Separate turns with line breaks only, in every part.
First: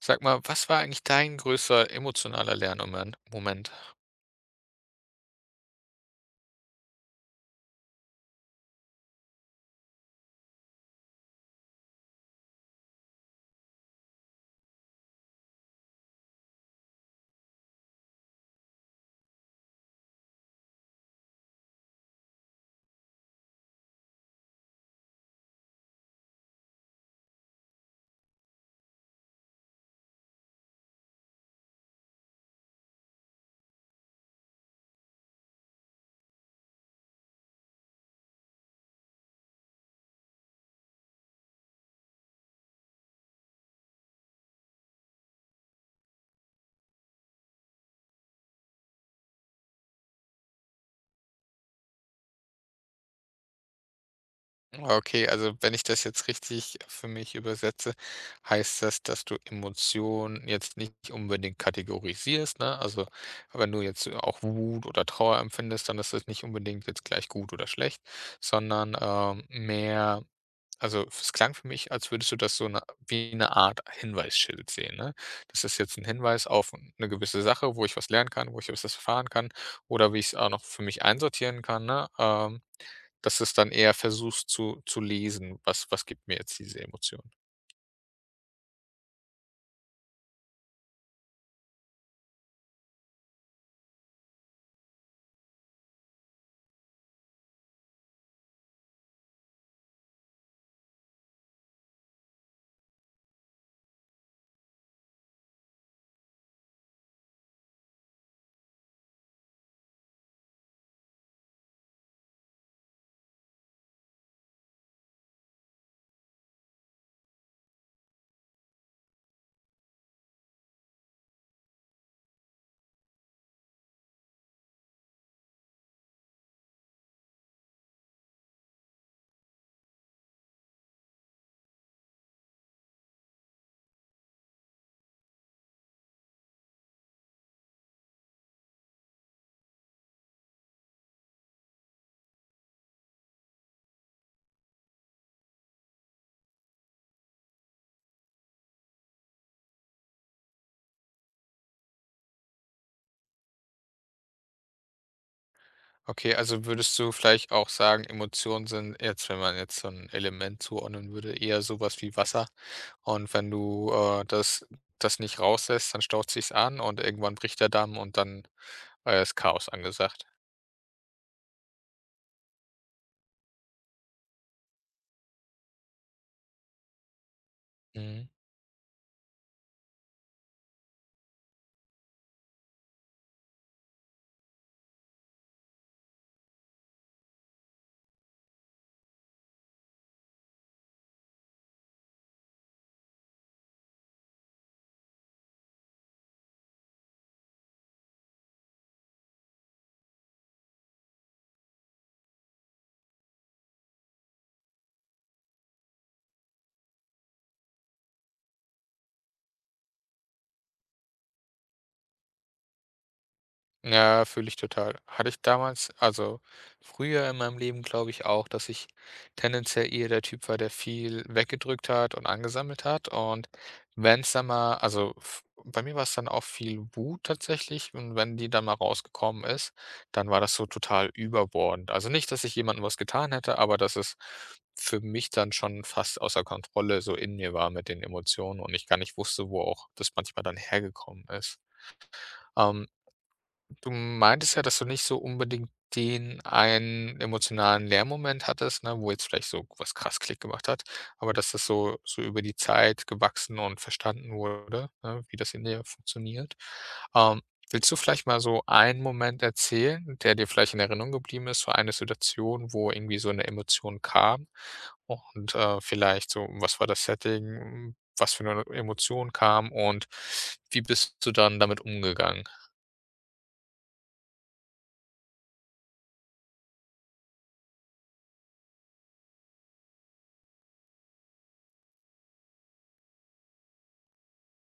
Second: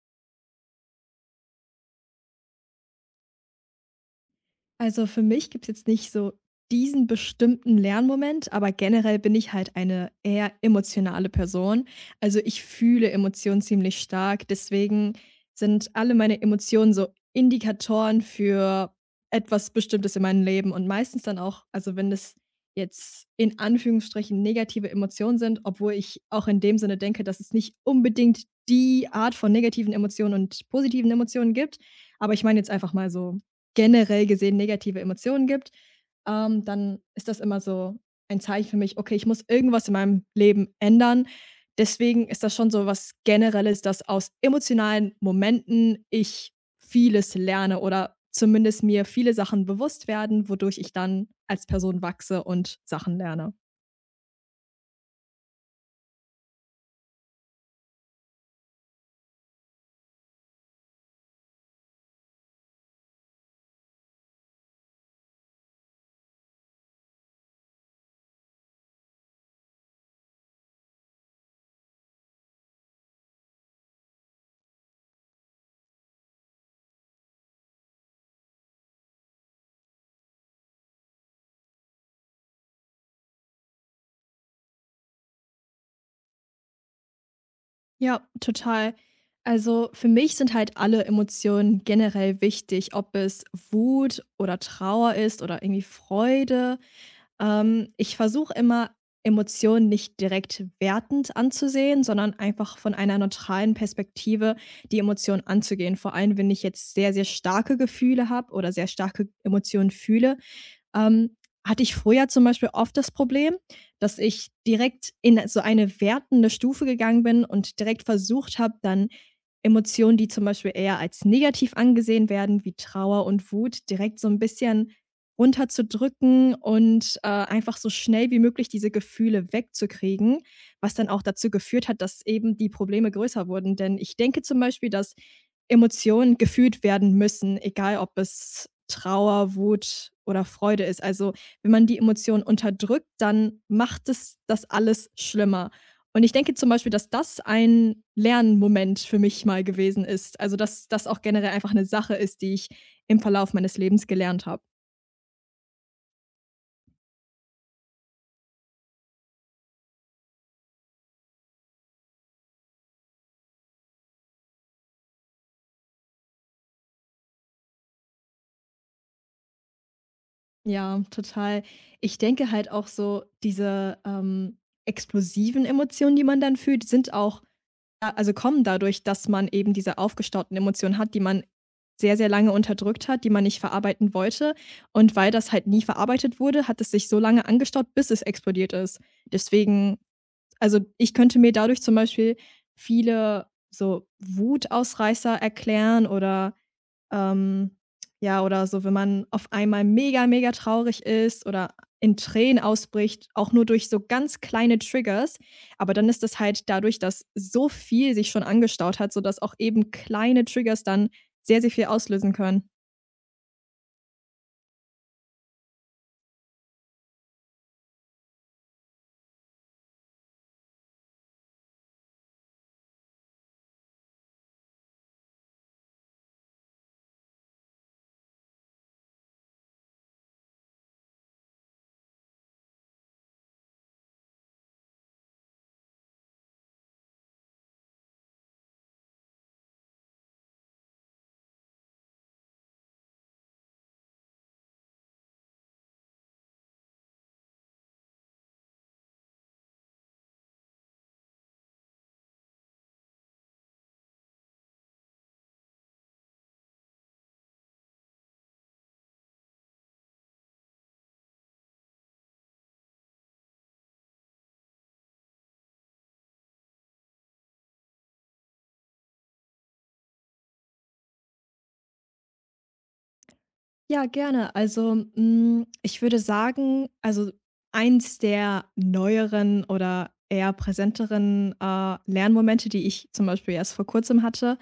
Sag mal, was war eigentlich dein größter emotionaler Lernmoment? Moment?
Also für mich gibt's jetzt nicht so diesen bestimmten Lernmoment, aber generell bin ich halt eine eher emotionale Person. Also ich fühle Emotionen ziemlich stark, deswegen sind alle meine Emotionen so Indikatoren für etwas Bestimmtes in meinem Leben und meistens dann auch, also wenn das jetzt in Anführungsstrichen negative Emotionen sind, obwohl ich auch in dem Sinne denke, dass es nicht unbedingt die Art von negativen Emotionen und positiven Emotionen gibt. Aber ich meine jetzt einfach mal so generell gesehen negative Emotionen gibt, dann ist das immer so ein Zeichen für mich: „Okay, ich muss irgendwas in meinem Leben ändern.“ Deswegen ist das schon so was Generelles, dass aus emotionalen Momenten ich vieles lerne oder zumindest mir viele Sachen bewusst werden, wodurch ich dann als Person wachse und Sachen lerne.
Okay, also wenn ich das jetzt richtig für mich übersetze, heißt das, dass du Emotionen jetzt nicht unbedingt kategorisierst, ne? Also wenn du jetzt auch Wut oder Trauer empfindest, dann ist das nicht unbedingt jetzt gleich gut oder schlecht, sondern mehr. Also, es klang für mich, als würdest du das so 'ne wie eine Art Hinweisschild sehen, ne? Das ist jetzt ein Hinweis auf eine gewisse Sache, wo ich was lernen kann, wo ich was erfahren kann oder wie ich es auch noch für mich einsortieren kann, ne? Dass du es dann eher versuchst zu lesen, was gibt mir jetzt diese Emotion?
Ja, total. Also für mich sind halt alle Emotionen generell wichtig, ob es Wut oder Trauer ist oder irgendwie Freude. Ich versuche immer, Emotionen nicht direkt wertend anzusehen, sondern einfach von einer neutralen Perspektive die Emotion anzugehen. Vor allem, wenn ich jetzt sehr, sehr starke Gefühle habe oder sehr starke Emotionen fühle, ähm, hatte ich früher zum Beispiel oft das Problem, dass ich direkt in so eine wertende Stufe gegangen bin und direkt versucht habe, dann Emotionen, die zum Beispiel eher als negativ angesehen werden, wie Trauer und Wut, direkt so ein bisschen runterzudrücken und, einfach so schnell wie möglich diese Gefühle wegzukriegen, was dann auch dazu geführt hat, dass eben die Probleme größer wurden. Denn ich denke zum Beispiel, dass Emotionen gefühlt werden müssen, egal ob es Trauer, Wut oder Freude ist. Also, wenn man die Emotionen unterdrückt, dann macht es das alles schlimmer. Und ich denke zum Beispiel, dass das ein Lernmoment für mich mal gewesen ist. Also, dass das auch generell einfach eine Sache ist, die ich im Verlauf meines Lebens gelernt habe.
Okay, also würdest du vielleicht auch sagen, Emotionen sind jetzt, wenn man jetzt so ein Element zuordnen würde, eher sowas wie Wasser, und wenn du, das nicht rauslässt, dann staut sich's an und irgendwann bricht der Damm und dann ist Chaos angesagt.
Ja, total. Ich denke halt auch so, explosiven Emotionen, die man dann fühlt, sind auch äh,
Mhm.
also, kommen dadurch, dass man eben diese aufgestauten Emotionen hat, die man sehr, sehr lange unterdrückt hat, die man nicht verarbeiten wollte. Und weil das halt nie verarbeitet wurde, hat es sich so lange angestaut, bis es explodiert ist. Deswegen Also, ich könnte mir dadurch zum Beispiel viele so Wutausreißer erklären oder, ähm ja, oder so, wenn man auf einmal mega, mega traurig ist oder in Tränen ausbricht, auch nur durch so ganz kleine Triggers. Aber dann ist das halt dadurch, dass so viel sich schon angestaut hat, sodass auch eben kleine Triggers dann sehr, sehr viel auslösen können.
Ja, fühle ich total. Hatte ich damals, also früher in meinem Leben, glaube ich auch, dass ich tendenziell eher der Typ war, der viel weggedrückt hat und angesammelt hat, und wenn es dann mal, also f bei mir war es dann auch viel Wut tatsächlich, und wenn die dann mal rausgekommen ist, dann war das so total überbordend. Also, nicht, dass ich jemandem was getan hätte, aber dass es für mich dann schon fast außer Kontrolle so in mir war mit den Emotionen und ich gar nicht wusste, wo auch das manchmal dann hergekommen ist. Ähm, du meintest ja, dass du nicht so unbedingt den einen emotionalen Lernmoment hattest, ne, wo jetzt vielleicht so was krass Klick gemacht hat, aber dass das so über die Zeit gewachsen und verstanden wurde, ne, wie das in dir funktioniert. Ähm, willst du vielleicht mal so einen Moment erzählen, der dir vielleicht in Erinnerung geblieben ist, so eine Situation, wo irgendwie so eine Emotion kam und, vielleicht so, was war das Setting, was für eine Emotion kam und wie bist du dann damit umgegangen?
Ja, gerne. Also, ich würde sagen, also, eins der neueren oder eher präsenteren, Lernmomente, die ich zum Beispiel erst vor Kurzem hatte,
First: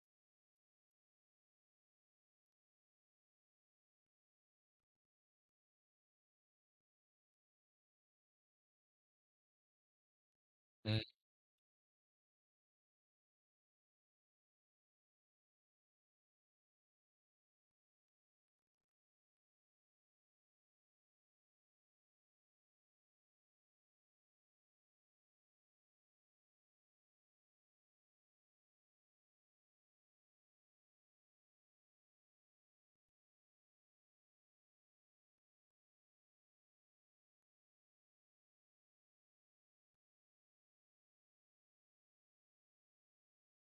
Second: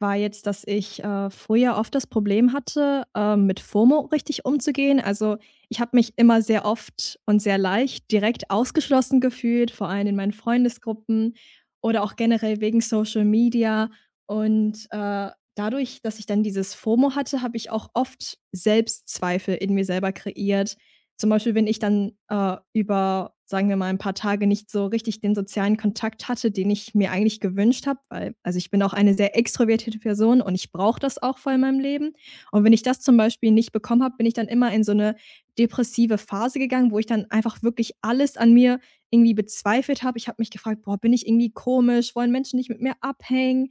war jetzt, dass ich früher oft das Problem hatte, mit FOMO richtig umzugehen. Also, ich habe mich immer sehr oft und sehr leicht direkt ausgeschlossen gefühlt, vor allem in meinen Freundesgruppen oder auch generell wegen Social Media. Und dadurch, dass ich dann dieses FOMO hatte, habe ich auch oft Selbstzweifel in mir selber kreiert. Zum Beispiel, wenn ich dann über, sagen wir mal, ein paar Tage nicht so richtig den sozialen Kontakt hatte, den ich mir eigentlich gewünscht habe, weil also, ich bin auch eine sehr extrovertierte Person und ich brauche das auch voll in meinem Leben. Und wenn ich das zum Beispiel nicht bekommen habe, bin ich dann immer in so eine depressive Phase gegangen, wo ich dann einfach wirklich alles an mir irgendwie bezweifelt habe. Ich habe mich gefragt: „Boah, bin ich irgendwie komisch? Wollen Menschen nicht mit mir abhängen?“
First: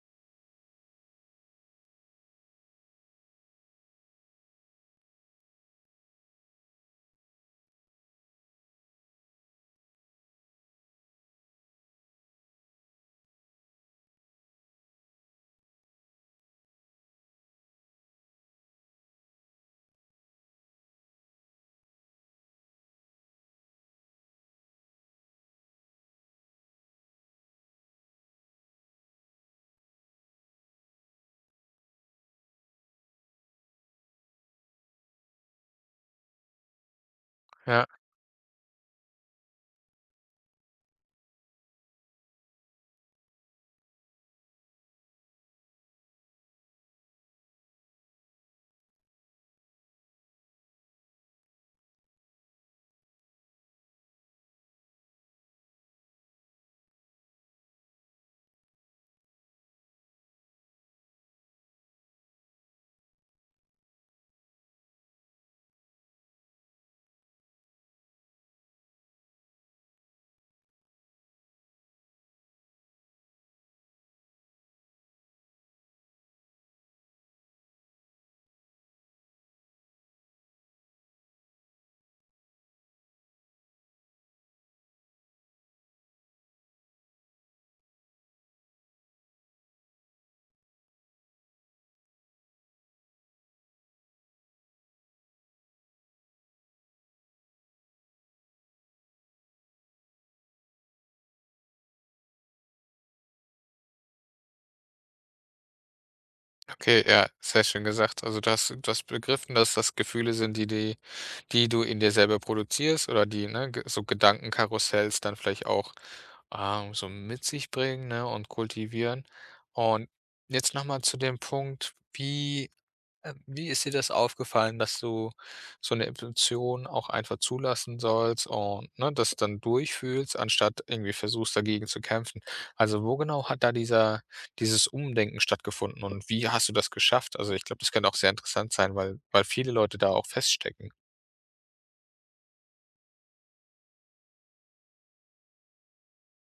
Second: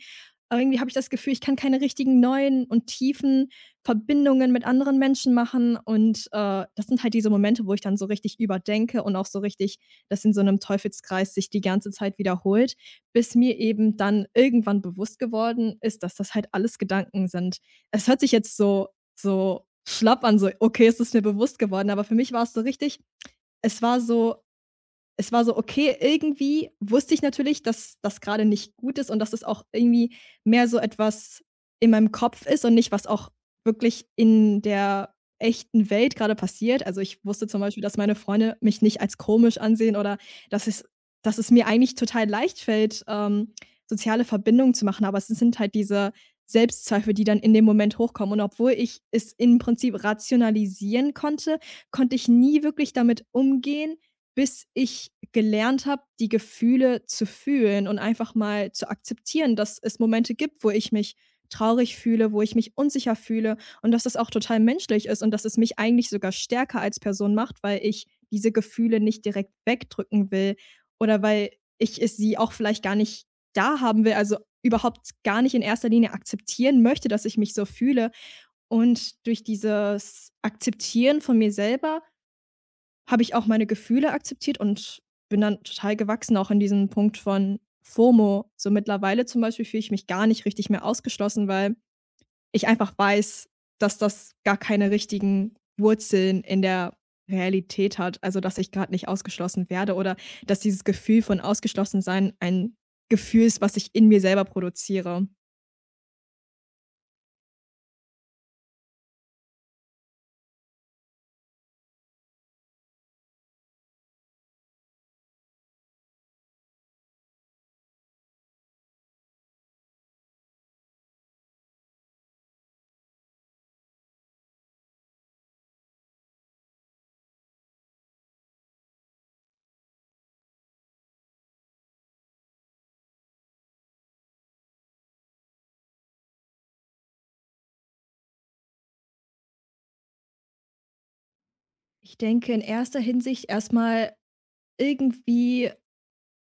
Aber irgendwie habe ich das Gefühl, ich kann keine richtigen neuen und tiefen Verbindungen mit anderen Menschen machen und das sind halt diese Momente, wo ich dann so richtig überdenke und auch so richtig dass in so einem Teufelskreis sich die ganze Zeit wiederholt, bis mir eben dann irgendwann bewusst geworden ist, dass das halt alles Gedanken sind. Es hört sich jetzt so schlapp an, so: „Okay, es ist mir bewusst geworden“, aber für mich war es so richtig es war so okay, irgendwie wusste ich natürlich, dass das gerade nicht gut ist und dass es auch irgendwie mehr so etwas in meinem Kopf ist und nicht, was auch wirklich in der echten Welt gerade passiert. Also ich wusste zum Beispiel,
Ja,
dass meine Freunde mich nicht als komisch ansehen oder dass es, dass es mir eigentlich total leicht fällt, soziale Verbindungen zu machen. Aber es sind halt diese Selbstzweifel, die dann in dem Moment hochkommen. Und obwohl ich es im Prinzip rationalisieren konnte, konnte ich nie wirklich damit umgehen, bis ich gelernt habe, die Gefühle zu fühlen und einfach mal zu akzeptieren, dass es Momente gibt, wo ich mich traurig fühle, wo ich mich unsicher fühle und dass das auch total menschlich ist und dass es mich eigentlich sogar stärker als Person macht, weil ich diese Gefühle nicht direkt wegdrücken will oder weil ich es sie auch vielleicht gar nicht da haben will, also überhaupt gar nicht in erster Linie akzeptieren möchte, dass ich mich so fühle. Und durch dieses Akzeptieren von mir selber habe ich auch meine Gefühle akzeptiert und bin dann total gewachsen, auch in diesem Punkt von FOMO. So mittlerweile zum Beispiel fühle ich mich gar nicht richtig mehr ausgeschlossen, weil ich einfach weiß, dass das gar keine richtigen Wurzeln in der Realität hat. Also, dass ich gerade nicht ausgeschlossen werde oder dass dieses Gefühl von Ausgeschlossensein ein Gefühl ist, was ich in mir selber produziere.
okay, ja, sehr schön gesagt. Also, du hast du begriffen, dass das Gefühle sind, die du in dir selber produzierst, oder die, ne, ge so Gedankenkarussells dann vielleicht auch, so mit sich bringen, ne, und kultivieren. Und jetzt nochmal zu dem Punkt, wie ist dir das aufgefallen, dass du so eine Intuition auch einfach zulassen sollst und, ne, das dann durchfühlst, anstatt irgendwie versuchst, dagegen zu kämpfen? Also, wo genau hat da dieser dieses Umdenken stattgefunden und wie hast du das geschafft? Also, ich glaube, das kann auch sehr interessant sein, weil viele Leute da auch feststecken.
Ich denke in erster Hinsicht erstmal irgendwie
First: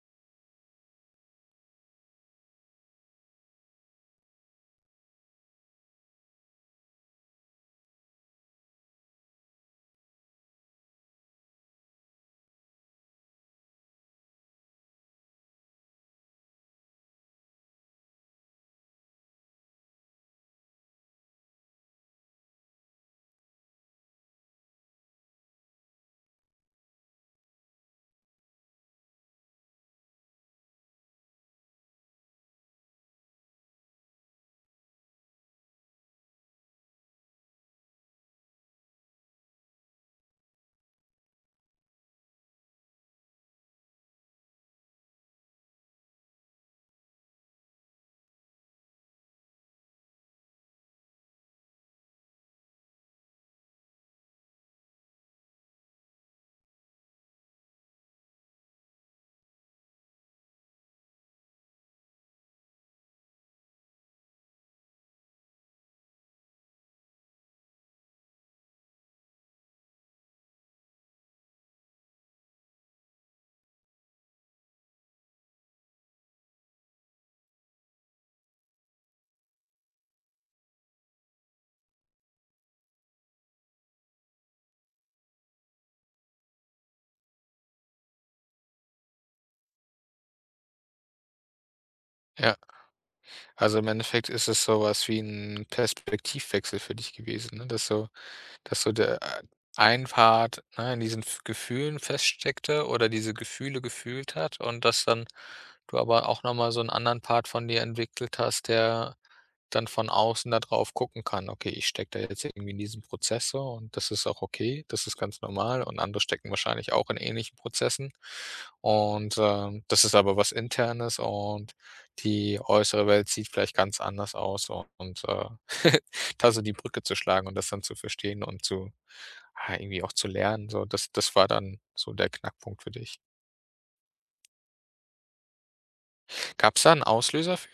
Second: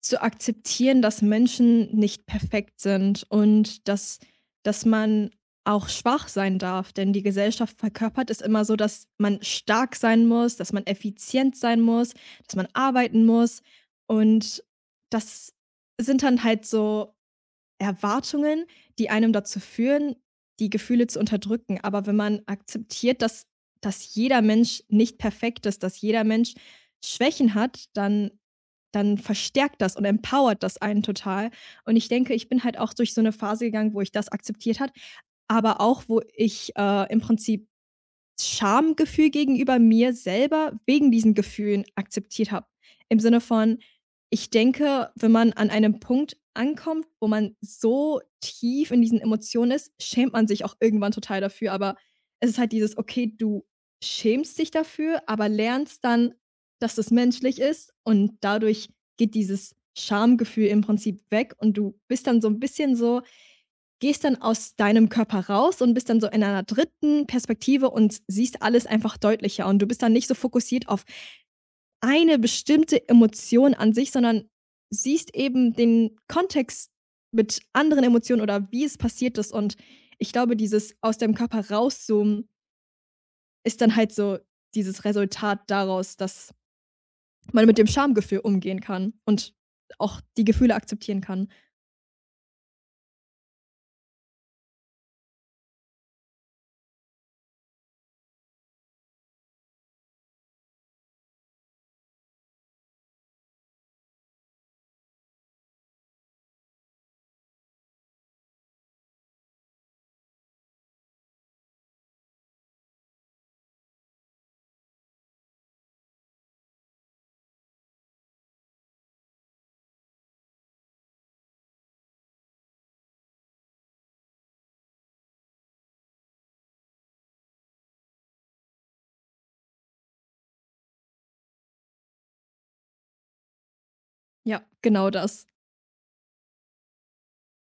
zu akzeptieren, dass Menschen nicht perfekt sind und dass man auch schwach sein darf, denn die Gesellschaft verkörpert es immer so, dass man stark sein muss, dass man effizient sein muss, dass man arbeiten muss und das sind dann halt so Erwartungen, die einem dazu führen, die Gefühle zu unterdrücken. Aber wenn man akzeptiert, dass jeder Mensch nicht perfekt ist, dass jeder Mensch Schwächen hat, dann verstärkt das und empowert das einen total. Und ich denke, ich bin halt auch durch so eine Phase gegangen, wo ich das akzeptiert hat, aber auch, wo ich im Prinzip Schamgefühl gegenüber mir selber wegen diesen Gefühlen akzeptiert habe. Im Sinne von, ich denke, wenn man an einem Punkt ankommt, wo man so tief in diesen Emotionen ist, schämt man sich auch irgendwann total dafür. Aber es ist halt dieses, okay, du schämst dich dafür, aber lernst dann, dass das menschlich ist und dadurch geht dieses Schamgefühl im Prinzip weg und du bist dann so ein bisschen so. Gehst dann aus deinem Körper raus und bist dann so in einer dritten Perspektive und siehst alles einfach deutlicher. Und du bist dann nicht so fokussiert auf eine bestimmte Emotion an sich, sondern siehst eben den Kontext mit anderen Emotionen oder wie es passiert ist. Und ich glaube, dieses aus dem Körper rauszoomen ist dann halt so dieses Resultat daraus, dass man mit dem Schamgefühl umgehen kann und auch die Gefühle akzeptieren kann.
Ja, also, im Endeffekt ist es so was wie ein Perspektivwechsel für dich gewesen, ne? Dass so der ein Part, ne, in diesen F Gefühlen feststeckte oder diese Gefühle gefühlt hat, und dass dann du aber auch noch mal so einen anderen Part von dir entwickelt hast, der dann von außen da drauf gucken kann: „Okay, ich stecke da jetzt irgendwie in diesem Prozess so, und das ist auch okay, das ist ganz normal und andere stecken wahrscheinlich auch in ähnlichen Prozessen, und, das ist aber was Internes, und die äußere Welt sieht vielleicht ganz anders aus“, und, da so die Brücke zu schlagen und das dann zu verstehen und zu, ja, irgendwie auch zu lernen, so. Das war dann so der Knackpunkt für dich.
Ja, genau das.
Gab's da 'n Auslöser für?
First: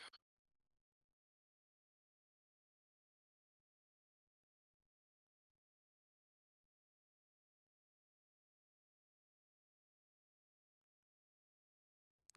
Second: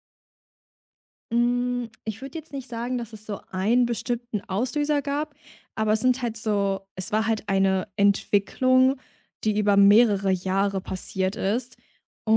Ich würde jetzt nicht sagen, dass es so einen bestimmten Auslöser gab, aber es sind es war halt eine Entwicklung, die über mehrere Jahre passiert ist.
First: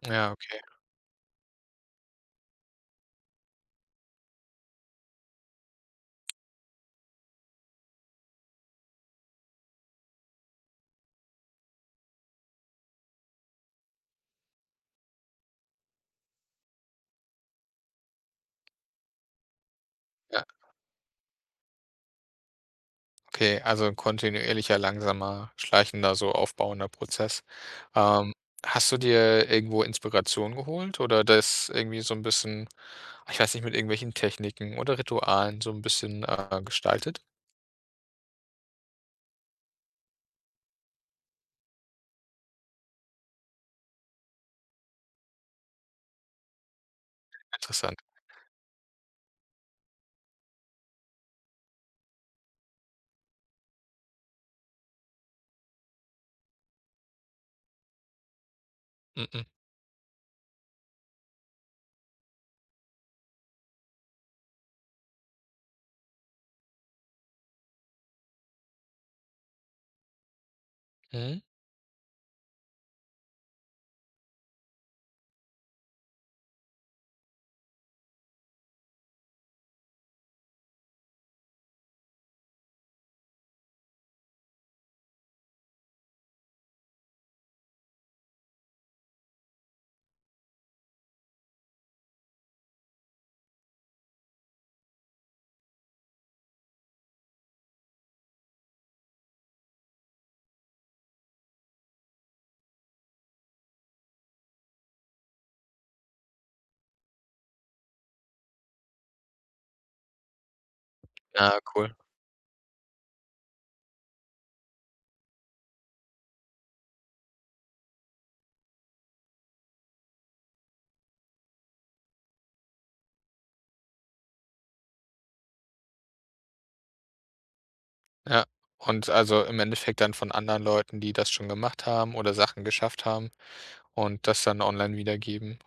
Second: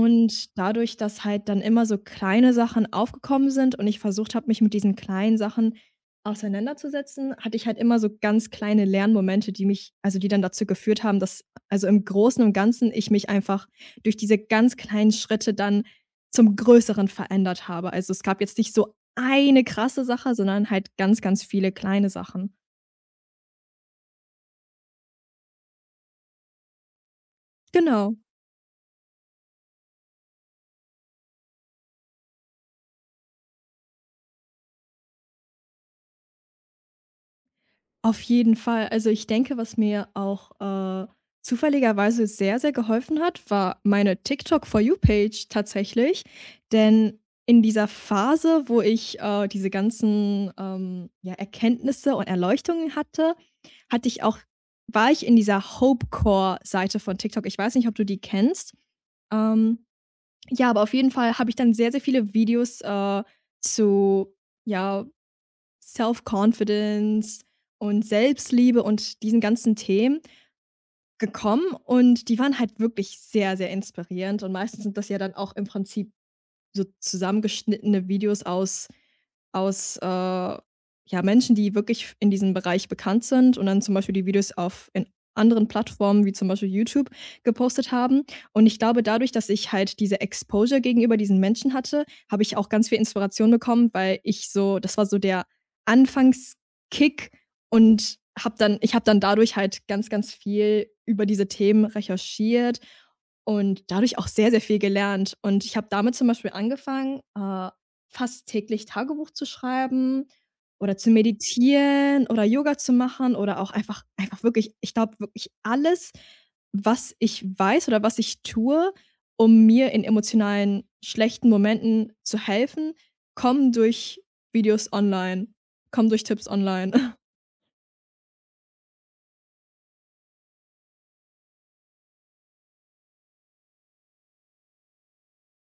Ja, okay.
dadurch, dass halt dann immer so kleine Sachen aufgekommen sind und ich versucht habe, mich mit diesen kleinen Sachen auseinanderzusetzen, hatte ich halt immer so ganz kleine Lernmomente, die dann dazu geführt haben, dass im Großen und Ganzen ich mich einfach durch diese ganz kleinen Schritte dann zum Größeren verändert habe. Also, es gab jetzt nicht so eine krasse Sache,
Ja,
sondern halt ganz, ganz viele kleine Sachen.
okay, also 'n kontinuierlicher, langsamer, schleichender, so aufbauender Prozess.
Genau,
Ähm, hast du dir irgendwo Inspiration geholt oder das irgendwie so ein bisschen, ich weiß nicht, mit irgendwelchen Techniken oder Ritualen so ein bisschen, gestaltet?
auf jeden Fall. Also, ich denke, was mir auch zufälligerweise sehr, sehr geholfen hat, war meine TikTok For You Page tatsächlich. Denn in dieser
Interessant.
Phase, wo ich diese ganzen ja, Erkenntnisse und Erleuchtungen hatte, hatte ich auch war ich in dieser Hopecore Seite von TikTok. Ich weiß nicht, ob du die kennst.
Mhm.
Ähm Ja, aber auf jeden Fall habe ich dann sehr, sehr viele Videos, zu ja, Self-Confidence und Selbstliebe und diesen ganzen Themen
Mhm.
gekommen und die waren halt wirklich sehr, sehr inspirierend und meistens sind das ja dann auch im Prinzip so zusammengeschnittene Videos aus, ja, Menschen, die wirklich in diesem Bereich bekannt sind und dann zum Beispiel die Videos auf in anderen Plattformen wie zum Beispiel YouTube gepostet haben. Und ich glaube, dadurch, dass ich halt diese Exposure gegenüber diesen Menschen hatte, habe ich auch ganz viel Inspiration bekommen, weil ich so das war so der Anfangskick und habe dann dadurch halt ganz, ganz viel über diese Themen recherchiert und dadurch auch sehr, sehr viel gelernt. Und ich habe damit zum Beispiel angefangen, fast täglich Tagebuch zu schreiben oder zu
Ah, cool.
meditieren oder Yoga zu machen oder auch einfach wirklich ich glaube wirklich alles, was ich weiß oder was ich tue, um mir in emotionalen schlechten Momenten zu helfen, kommen durch Videos online, kommen durch Tipps online.
Ja. Und also im Endeffekt dann von anderen Leuten, die das schon gemacht haben oder Sachen geschafft haben und das dann online wiedergeben.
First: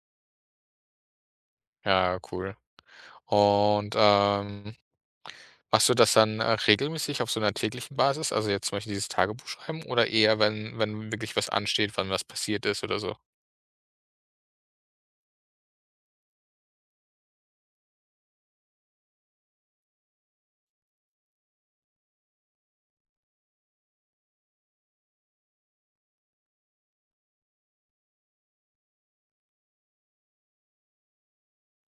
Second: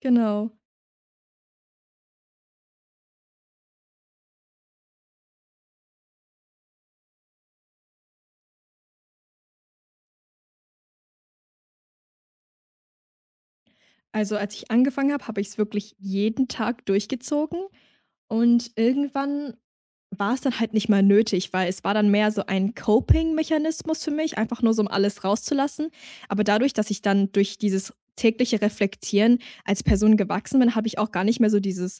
Genau.
Ja, cool. Und, machst du das dann, regelmäßig auf so einer täglichen Basis? Also jetzt zum Beispiel dieses Tagebuch schreiben, oder eher, wenn wirklich was ansteht, wann was passiert ist oder so?
Also, als ich angefangen habe, habe ich es wirklich jeden Tag durchgezogen. Und irgendwann war es dann halt nicht mehr nötig, weil es war dann mehr so ein Coping-Mechanismus für mich, einfach nur so, um alles rauszulassen. Aber dadurch, dass ich dann durch dieses tägliche Reflektieren als Person gewachsen bin, habe ich auch gar nicht mehr so dieses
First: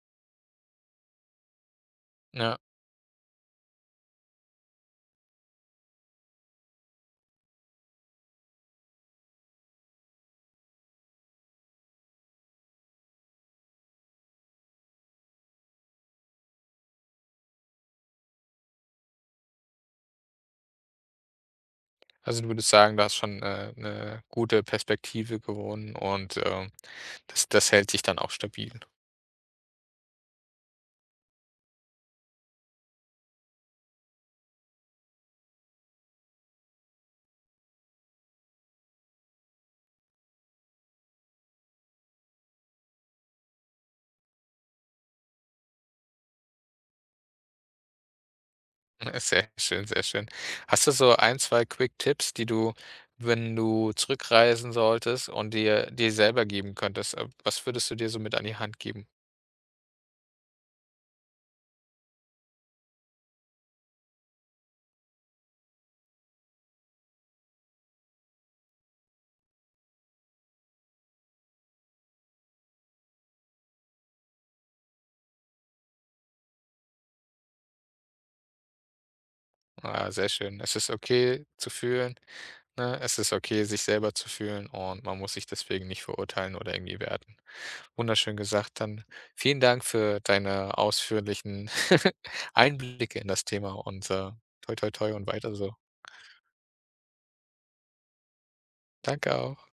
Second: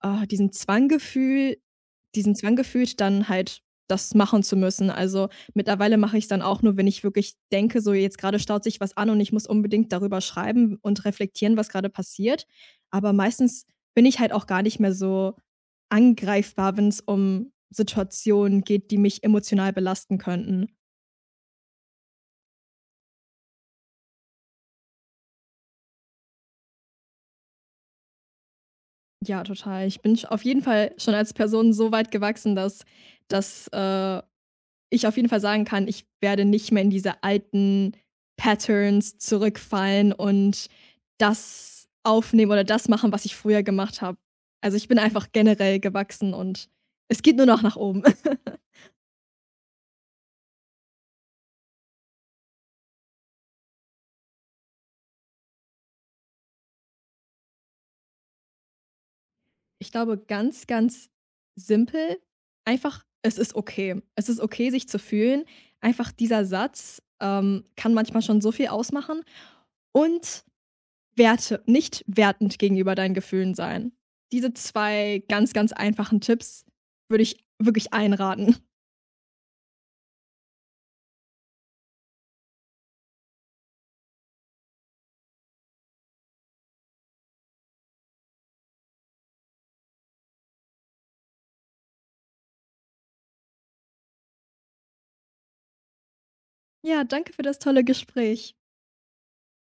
diesen Zwanggefühl, diesen Zwang
Ja.
gefühlt, dann halt das machen zu müssen. Also, mittlerweile mache ich's dann auch nur, wenn ich wirklich denke, so jetzt gerade staut sich was an und ich muss unbedingt darüber schreiben und reflektieren, was gerade passiert. Aber meistens bin ich halt auch gar nicht mehr so angreifbar, wenn es um Situationen geht, die mich emotional belasten könnten.
Also du würdest sagen, da hast schon, 'ne gute Perspektive gewonnen und, das hält sich dann auch stabil?
Ja, total. Ich bin sch auf jeden Fall schon als Person so weit gewachsen, dass dass, äh, ich auf jeden Fall sagen kann, ich werde nicht mehr in diese alten Patterns zurückfallen und das aufnehmen oder das machen, was ich früher gemacht habe. Also, ich bin einfach generell gewachsen und es geht nur noch nach oben.
Sehr schön, sehr schön. Hast du so ein, 2 Quick-Tipps, die du, wenn du zurückreisen solltest und dir selber geben könntest, was würdest du dir so mit an die Hand geben?
Ich glaube, ganz, ganz simpel, einfach: „Es ist okay.“ Es ist okay, sich zu fühlen. Einfach dieser Satz, kann manchmal schon so viel ausmachen. Und werte nicht wertend gegenüber deinen Gefühlen sein. Diese 2 ganz, ganz einfachen Tipps würde ich wirklich einraten.
Ah, sehr schön. Es ist okay zu fühlen, ne? Es ist okay, sich selber zu fühlen, und man muss sich deswegen nicht verurteilen oder irgendwie werten. Wunderschön gesagt. Dann vielen Dank für deine ausführlichen Einblicke in das Thema und, toi toi toi und weiter so.
Ja, danke für das tolle Gespräch.
Danke auch.